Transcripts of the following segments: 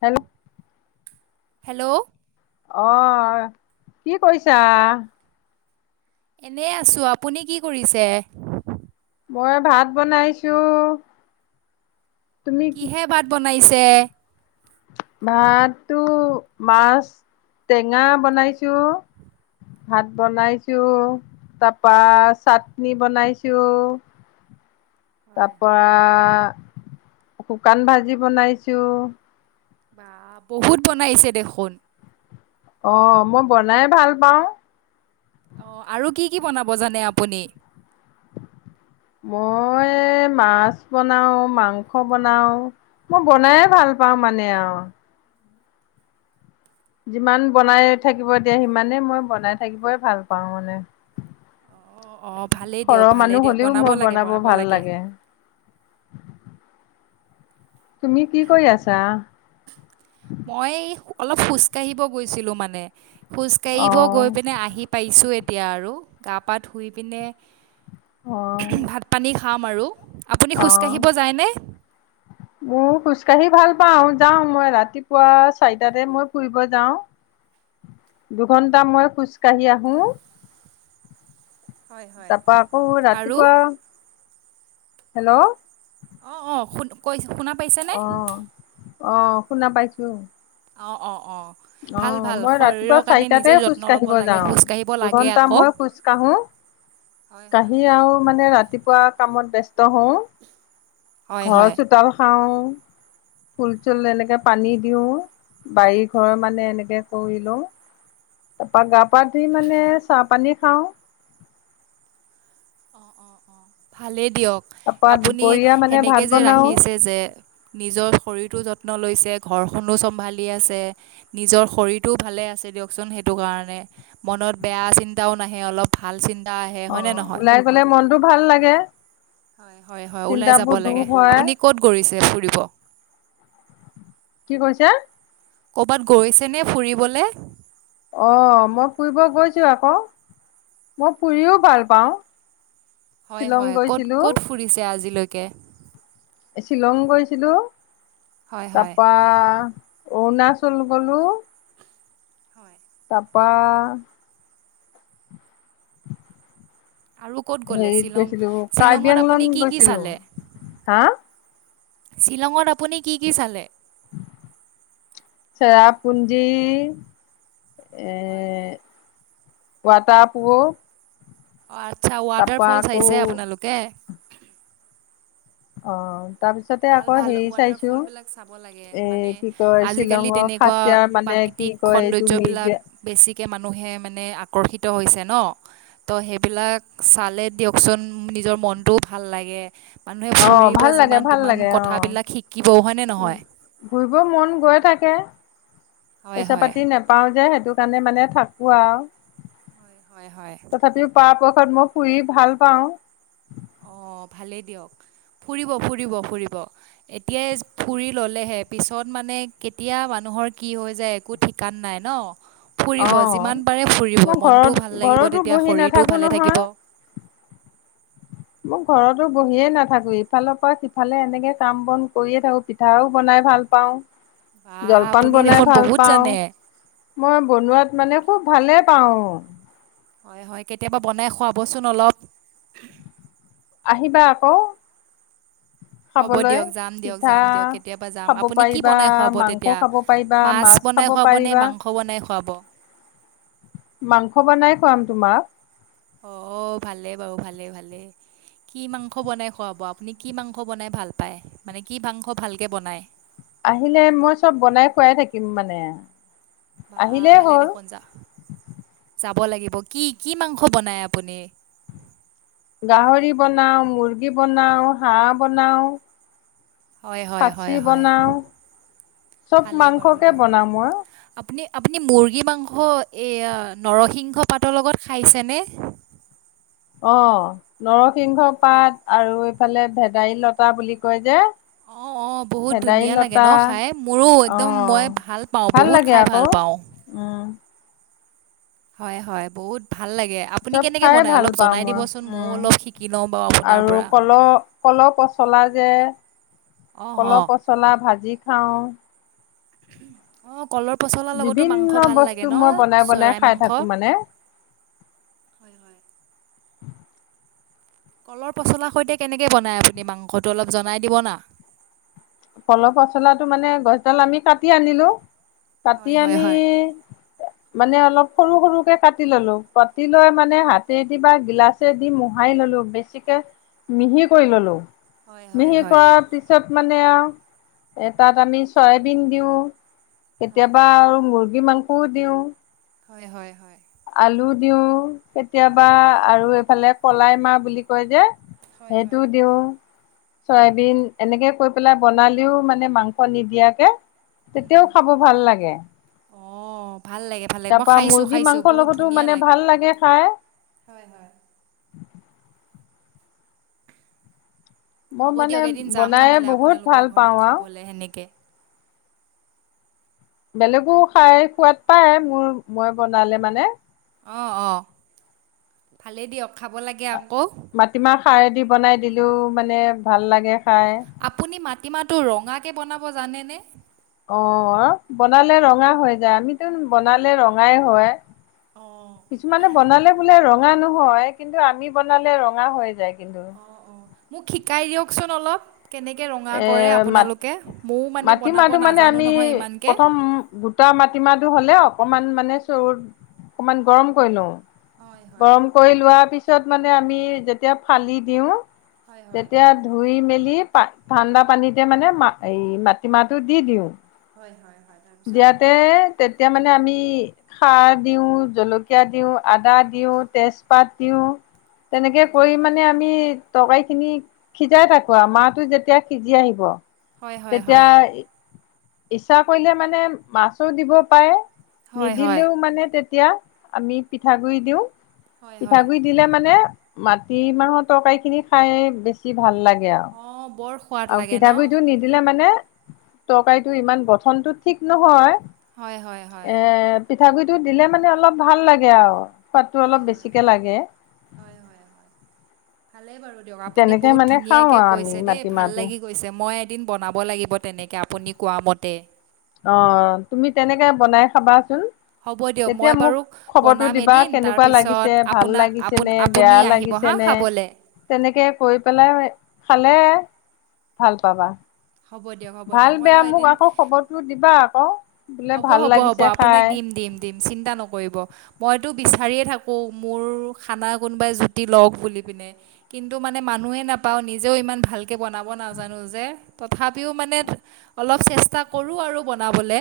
Hello hello আহ কি কৰিছা? এনে আছো। আপুনি কি কৰিছে? মই ভাত বনাইছো। তুমি কি হে বাত বন? [unintelligible] ভাতো মাছ টেঙা বনাইছোঁ ভাত বনাইছোঁ তাৰপা চাটনি বনাইছোঁ। হয় তাৰপ হয় শুকান ভাজি বনাইছো। বহুত বনাইছে দেখোন অহ মই বনাই ভাল পাওঁ অ আৰু কি কি বনাব জানে আপুনি মই মাছ বনাওঁ মাংস বনাওঁ মই বনাই ভাল পাওঁ মানে আও যিমান বনাই থাকিব দিয়া সিমানেই মই বনাই থাকিবই ভাল পাওঁ মানে অ অ ভালেই দিয়ক সৰহ ভালেই মানুহ দিয়ক হ'লেও বনাব মোৰ লাগে বনাব ভাল লাগে। তুমি কি কৰি আছা মই অলপ খোজকাাঢ়িব গৈছিলোঁ মানে। খোজকাাঢ়িব গৈ অ', পিনে আহি পাইছোঁ এ তিয়া আৰু গা পা ধুই পিনে। অহ ভাত পানী খাম আৰু আপুনি খোজকাঢ়িব যায়নে মোৰ খোজকাঢ়ি ভাল পাও যাও মই ৰাতিপুৱা চাৰিটাতে মই ফুৰিব যাও দুঘন্টা মই খোজকাঢ়ি আহো তাৰপা আকৌ আৰু ৰাতিপুৱা হেল্ল' অ অ শুন কৈছো শুনা পাইছেনে অ', অ শুনা পাইছো অ অ অ অ মই ৰাতিপুৱা চাৰিটাতে খোজ যত্ন ল'ব কাঢ়িব লাগে যাওঁ খোজকাঢ়িব লাগে দুঘন্টা আকৌ মই খোজ কাঢ়ো কাঢ়ি আৰু মানে ৰা তিপুৱা কামত ব্যস্ত হও হয় ঘৰ হয় চোতাল সাও ফুল চুল এনেকে পানী দিওঁ বাৰীত। ঘৰ মানে এনেকে কৰি লওঁ তাৰপা গা পা ধুই মানে চাহ পানী খাওঁ ভালেই দিয়ক তাৰপা আপুনি দুপৰীয়া মানে সেনেকে ভাত যে বনাও ৰাখিছে যে নিজৰ শৰীৰটো যত যত্ন লৈছে ঘৰখনো চম্ভালি আছে নিজৰ শৰীৰটো ভালে আছে দিয়কচোন সেইটো কাৰণে মনত বেয়া চিন্তাও নাহে অলপ ভাল আহে অ হয় নে নহয় ওলাই গ'লে মনটো ভাল লাগে। হয় হয় উলাই যাব চিন্তাবোৰ দূৰ লাগে হয় আপুনি ক'ত গৈছে ফুৰিব? কি কৈছে? কৰ'বাত গৈছেনে ফুৰিবলে অ মই ফুৰিব গৈছোঁ আকৌ মই ফুৰিও ভাল পাওঁ। হয় শ্বিলং হয় ক'ত গৈছিলো ক'ত ফুৰিছে আজি লৈকে শ্বিলং গৈছিলো হয় হয় তাপা অ না চল ব'লো পা আৰু ক'ত গ'লে হেৰিত শ্বিলং গৈছিলো কাৰ্বি শ্বিলঙত আংলং আপুনি কি কি গৈছিলো চালে হা শ্বিলঙত আপুনি কি কি চালে চেৰাপুঞ্জী। এ হয় পটাপ অ আচ্ছা ৱাটাৰ ফলছ চাইছে আপোনালোকে। অ তাৰপিছতে ভাল আকৌ ভাল হেৰি ৱাটাৰ চাইছো ফল বিলাক চাব লাগে এ মানে কি কয় আজিকালি শ্বিলঙৰ তেনেকুৱা খাচিয়াৰ মানে কি প্ৰাকৃতিক কয় এইটো সৌন্দৰ্য্যবলাক মিউজিয়াম বেছিক কৈ মানুহে মানে আকৰ্ষিত হৈছে ন তো সেইবিলাক চালে দিয়কচোন নিজৰ মনটোও ভাল লাগে মানুহে অ ফুৰিব ভাল লাগে যিমান ভাল তিমান লাগে অ কথাবিলাক শিকিবও হয়নে নহয় ঘুৰিব মন গৈ থাকে হয় পইচা হয় পাতি নোপাও যে সি সেইটো কাৰণে মানে থাকো আৰু হয় হয় তথাপিও পাপ ত মই শুহ ভাল পাওঁ অ' ভালেই দিয়ক ফুৰিব ফুৰিব ফুৰিব এতিয়াই ফুৰি ল'লেহে পিছত মানে কেতিয়া মানুহৰ কি হৈ যায় একো ঠিকান নাই ন অ ফুৰিব যিমান পাৰে ফুৰিব মই ঘৰত মনটোও ভাল লাগিব ঘৰতো তেতিয়া বহি শৰীৰটোও নাথাকো ভালে নহয় থাকিব। মই ঘৰতো বহিয়ে নাথাকো ইফালৰ পৰা সিফালে এনেকে কাম বন কৰিয়ে থাকো পিঠাও বনাই ভাল পাওঁ। বা জলপান আপুনি বনাই দেখোন ভাল বহুত পাওঁ জানে মই বনোৱাত মানে খুব ভালে পাওঁ হয় হয় কেতিয়াবা বনাই খুৱাবচোন অলপ আহিবা আকৌ হ'ব খাবলৈ দিয়ক যাম দিয়ক পিঠা যাম দিয়ক কেতিয়াবা যাম খাব আপুনি কি পাৰিবা বনাই খুৱাব মাংস তেতিয়া খাব পাৰিবা মাছ বনাই খাব খুৱাবনে পাৰিবা মাংস বনাই খুৱাব মাংস বনাই খাম তোমাৰ অ', ভালে বাৰু, ভালে ভালে, কি মাংস বনাই খুৱাব, আপুনি কি মাংস বনাই ভাল পায়, মানে কি মাংস ভালকে বনায়? আহিলে মই চব বনাই খুৱাই থাকিম মানে বা আহিলেই ভালে হ'ল দেখোন যা যাব ম গাহৰি বনাও, মুৰ্গী বনাও, হাঁহ বনাও। হয় হয় খাচী হয় হয় বনাওঁ চব ভালেই বাৰু মাংসকে দিয়ক। বনাওঁ মই আপুনি আপুনি মুৰ্গী মাংস এয়া নৰসিংহ পাতৰ লগত খাইছে নে? অ নৰ সিংহ হয়। পাত আৰু ইফালে ভেদাইলতা বুলি কয় যে অ', অ', বহুত ধুনীয়া লাগে ভেদাইলতা ন' খাই, মোৰো একদম মই অ' ভাল পাওঁ, বহুত লাগে খাই আকৌ ভাল পাওঁ। উম হয়, হয়, বহুত ভাল লাগে আপুনি চব কেনেকে খাইয়ে বনাই ভাল অলপ পাওঁ জনাই মই, দিবচোন ময়ো উম অলপ শিকি লওঁ বাৰু আপোনাৰ আৰু পৰা। কলৰ-কলৰ পচলা যে অহ অ কলৰ পচলা ভাজি অঁ অঁ কলৰ পচলাৰ লগতো মাংস বিভিন্ন ভাল লাগে বস্তু ন মই বনাই-বনাই চৰাই খাই মাংস থাকো মানে। [inaudible] কলৰ পচলাৰ সৈতে কেনেকে বনাই আপুনি মাংসটো অলপ জনাই দিব না। কলৰ পচলাটো মানে গছডাল আমি কাটি আনিলো কাতি হয় হয় আনি হয় মানে অলপ সৰু সৰুকে কাটি ললো, কাটি লৈ মানে হাতেদি বা গিলাচেদি মোহাৰি ল'লো বেছিকে মিহি কৰি ললো। মিহি কৰা পিছত মানে আৰু এ তাত আমি চয়াবিন দিওঁ। কেতিয়াবা আৰু মুৰ্গী মাংসও দিওঁ। হয়-হয়। আলু দিওঁ। কেতিয়াবা আৰু এইফালে কলাই মাহ বুলি কয় যে হয় হয় সেইটো হয় দিওঁ। চয়াবিন এনেকে কৈ পেলাই বনালেও মানে মাংস নিদিয়াকে তেতিয়াও খাব ভাল লাগে। অঁ ভাল লাগে ভাল লাগে তাৰ মই পৰা খাইছো মুৰ্গী খাইছো, মাংসৰ বহুত লগতো ধুনীয়া মানে লাগে। ভাল খাই হয় হয়। মই হ'ব মানে দিয়ক এদিন যাম বনাই নহ'লে বহুত ভাল আপোনালোকৰ পাওঁ ঘৰত আৰু। খাবলে সেনেকে। বেলেগো খাই সোৱাদ পায় মোৰ মই বনালে মানে। অ', অ', ভালেই দিয়ক, খাব লাগে আৰু মাটিমাহ খাৰ দি বনাই দিলেও মানে ভাল লাগে। খাই। আপুনি মাটিমাহটো ৰঙাকে বনা ব জানে নে। অঁ বনালে ৰঙা হৈ যায়, আমিতো বনালে ৰঙাই হয়। অঁ কিছুমানে বনালে বোলে ৰ ৰঙা নহয় কিন্তু আমি বনালে ৰঙা হৈ যায় কিন্তু। অ অ মোক শিকাই দিয়কচোন অলপ কেনেকৈ ৰঙা এ কৰে মাট আপোনালোকে ময়ো মানে বনাব মাটিমাহটো মানে নাজানো আমি নহয় ইমানকৈ প্ৰথম গোটা মাটিমাহটো হ'লে [unintelligible] অকণমান মানে চৰুত অকণমান গৰম কৰি লওঁ। হয় হয় গৰম কৰি লোৱা পিছত পিছত মানে আমি যেতিয়া ফালি দিওঁ হয় হয় তেতিয়া ধুই মেলি কি পায় ঠাণ্ডা পানীতে মানে ম এই মাটিমাহটো দি দিওঁ হয়, হয় হয় তাৰপিছত দিয়াতে তে তেতিয়া মানে আমি সাৰ দিওঁ, জলকীয়া দিওঁ, আদা দিওঁ, তেজপাত দিওঁ তেনেকে হয় কৰি হয় মানে আমি তৰকাৰীখিনি সিজাই থাকো আৰু [unintelligible] টো যেতিয়া সিজি আহিব [unintelligible] হয় হয় তেতিয়া হয় ইচ্ছা কৰিলে মানে মে মাছো দিব পাৰে হয় হয় নিদিলেও মানে তে তেতিয়া আমি পিঠাগুৰি দিওঁ হয় হয় পিঠাগুৰি দিলে মানে মাটি মাহৰ তৰকাৰী খিনি খাই বেছি ভাল লাগে গে আৰু অঁ বৰ সোৱাদ আৰু লাগে ন পিঠাগুড়িটো নিদিলে মানে তৰকাৰীটো ইমান গঠনতো ঠিক নহয় হয়, হয়, হয় পিঠাগু়ৰীটো দিলে মানে অলপ ভাল লাগে আৰু পোৱাতটো হয় হয় অলপ বেছিকে লাগে হয় হয় ভালেই বাৰু দিয়ক আপুনি তেনেকে বহুত মানে খাওঁ ধুনীয়াকে আৰু আমি কৈছে দেই ভাল মাটিমাহটো। লাগি কৈছে মই দিন বনাব লাগিব তেনেকে আপুনি কোৱা মতে অ তুমি তেনেকে বনাই খাবাচোন হ'ব দিয়ক তেতিয়া মই মোক বাৰু খবৰটো বনাম দিবা এদিন কেনেকুৱা তাৰপিছত লাগিছে ভাল আপোনাক লাগিছে আপোন নে, আপুনি বেয়া আহিব লাগিছে হা নে, খাবলৈ তেনেকে কৈ পেলাই [unintelligible] খালে ভাল পাবা হ'ব দিয়ক হ'ব দিয়ক ভাল মই বেয়া বাৰু মোক এদিন আকৌ খবৰটো দিবা আকৌ বোলে হ'ব ভাল হ'ব হ'ব লাগিছে আপোনাক খাই দিম দিম দিম চিন্তা নকৰিব মই [unintelligible] বিচাৰিয়ে থাকো মোৰ খানা কোনোবাই জুতি লগ বুলি পিনে কিন্তু মানে মানুহে নেপাওঁ নিজেও ইমান ভাল কে বনাব নাজানো যে তথাপিও মানে অলপ চেষ্টা কৰোঁ আৰু বনাবলে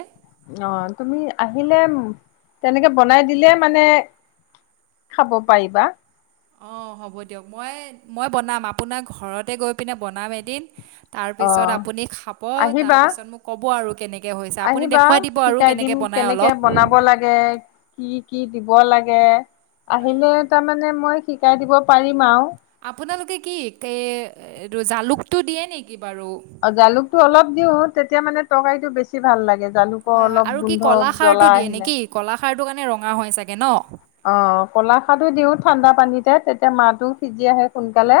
অ তুমি আহিলে তেনেকে বনাই দিলে মানে খাব পাৰিবা অ হ'ব দিয়ক মই মই বনাম আপোনাৰ ঘৰতে গৈ পিনে বনাম এদিন তাৰ অ পিছত আপুনি খাব আহিবা তাৰপিছত মোক ক'ব আৰু কেনেকৈ হৈছে আপুনি আহিবা দেখুৱাই দিব আৰু শিকাই কেনেকৈ দিম বনাই কেনেকে অলপ বনাব লাগে কি কি দিব লাগে আহিলে তামানে মই শিকাই দিব পাৰিম আৱ আপোনালোকে কি এ এটো জালুকটো দিয়ে নেকি বাৰু অ', জালুকটো অলপ দিওঁ তে তেতিয়া মানে তৰকাৰীটো বেছি ভাল লাগে জালুকৰ হয় হয় অলপ গোন্ধ জ্বলা আহিলে খাৰটোৰ কাৰণে ৰঙা হৈ চাগে ন আহ কলাখাৰতো দিও ঠাণ্ডা পানীতে তেতিয়া মাহটো সিজি আহে সোনকালে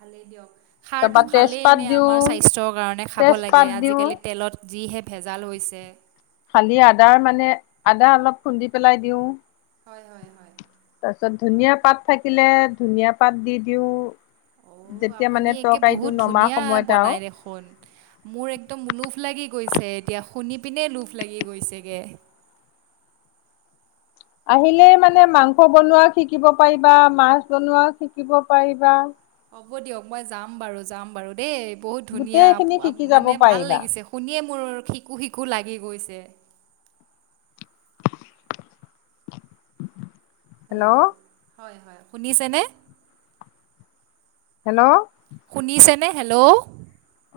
ভালেই দিয়ক তাৰপা খাৰটো ভালেই তেজপাত এনে দিওঁ আমাৰ স্বাস্থ্যৰ কাৰণে খাব লাগে তেজপাত দিওঁ আজিকালি তেলত যিহে ভেজাল হৈছে। খালি আদাৰ মানে আদা অলপ খুন্দি পেলাই দিওঁ। তা তাত ধুনীয়া পাত থাকিলে ধুনীয়া পাত দি দিওঁ অ যেতিয়া আপুনি মানে একে তৰকাৰীটো বহুত নমা ধুনীয়া সময়ত আৰু বনাই দেখোন মোৰ একদম লোভ লাগি গৈছে এতিয়া শুনি পিনে লোভ লাগি গৈছেগে আহিলেই মানে মাংস বনোৱা শিকিব পাৰিবা মাছ বনোৱা শিকিব পাৰিবা হ'ব দিয়ক, মই যাম বাৰু, যাম বাৰু দেই বহুত ধুনীয়া গোটেইখিনি আ শিকি যাব মানে ভাল পাৰিবা লাগিছে শুনিয়ে মোৰ শিকো শিকো লাগি গৈছে হেল্ল' হয় হয় শুনিছেনে হেল্ল' শুনিছেনে? হেল্ল'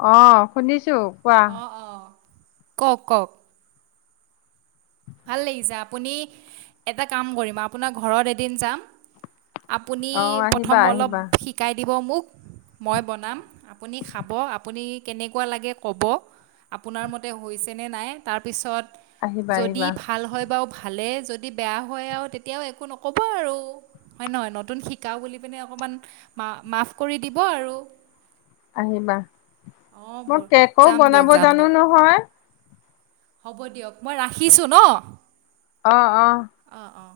অ', শুনিছোঁ কোৱা কওঁক কওঁক ভাল লাগিছে, আপুনি, এটা কাম কৰিম আপোনাৰ ঘৰত এদিন যাম আপুনি অ প্ৰথম আহিবা অলপ আহিবা শিকাই দিব মোক মই বনাম আপুনি খাব আপুনি কেনেকুৱা লাগে ক'ব, আপোনাৰ মতে হৈছেনে নাই, তাৰপিছত আহিবা যদি আহিবা। ভাল হয় বাৰু ভালে যদি বেয়া হয় আৰু তেতিয়াও একো নক'ব আৰু হয় নহয় নতুন শিকাৰু বুলি পিনে অকমান মাফ কৰি দিব আৰু আহিবা। অঁ ব মই কেকও যাম দিয়ক বনাব যাম জানো দিয়ক নহয়। হ'ব দিয়ক মই ৰাখিছো ন। অঁ অঁ অঁ অঁ